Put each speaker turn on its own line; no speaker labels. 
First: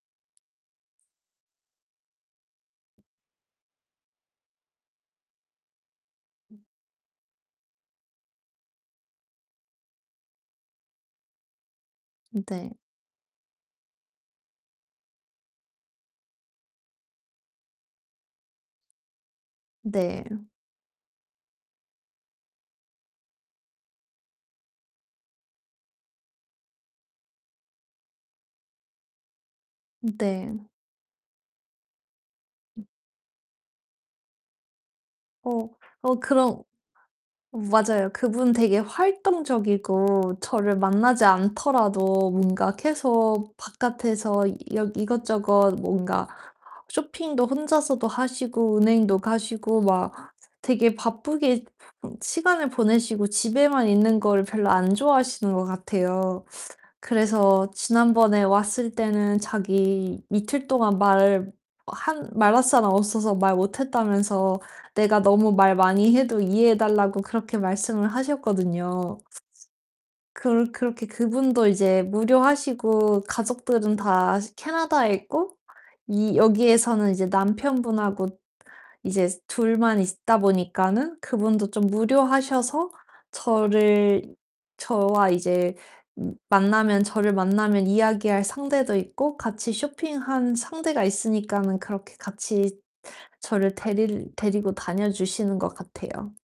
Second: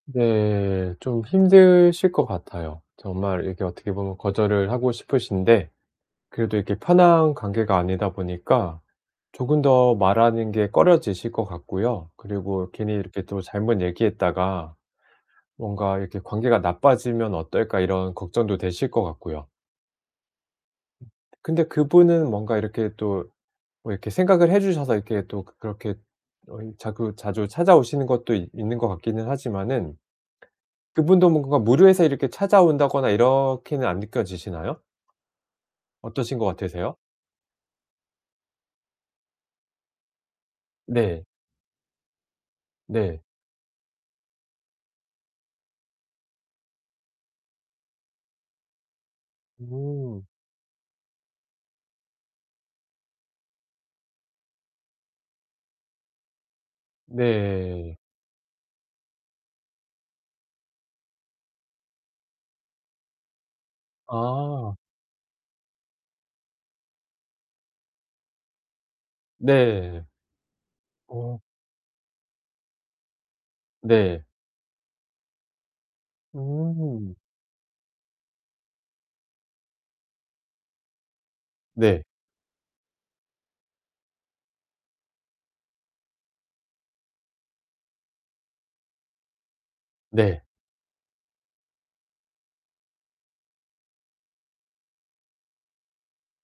네 좀 힘드실 것 같아요. 정말 이렇게 어떻게 보면 거절을 하고 싶으신데 그래도
음.
이렇게 편한 관계가 아니다 보니까 조금 더 말하는 게 꺼려지실 것 같고요. 그리고
네.
'괜히 이렇게 또 잘못 얘기했다가 뭔가 이렇게 관계가 나빠지면 어떨까?' 이런 걱정도 되실 것 같고요.
네.
근데 그분은 뭔가 이렇게 또 뭐 이렇게 생각을 해 주셔서 이렇게 또 그렇게 어 이 자꾸 자주 찾아 오시는 것도 있 있는 것 같기는 하지만은
네.
그분도 뭔가 무료해서 이렇게 찾아
음.
온다거나 이렇게는 안 느껴지시나요?
어 어
어떠신 것
그런
같으세요?
맞아요. 그분 되게 활동적이고 저를
네.
만나지 않더라도 뭔가
네.
계속 바깥에서 여 이것저것 뭔가 쇼핑도 혼자서도 하시고 은행도 가시고 막
음.
되게 바쁘게 시간을 보내시고 집에만 있는 걸 별로 안 좋아하시는 것 같아요. 그래서
네.
지난번에 왔을 때는 자기 "이틀 동안 말 한 말할 사람 없어서 말 못 했다."면서
아.
"내가 너무 말 많이 해도 이해해 달라."고 그렇게 말씀을 하셨거든요.
네.
그렇 그렇게
어.
그분도 이제 무료하시고 가족들은
네.
다 캐나다에 있고 이 여기에서는
음.
이제 남편분하고 이제 둘만 있다 보니까는 그분도 좀
네.
무료하셔서 저를 저와 이제 만나면 저를 음 만나면 이야기할 상대도 있고 같이
네.
쇼핑하는 상대가 있으니까는 그렇게 같이 저를 데릴 데리고 다녀 주시는 것 같아요.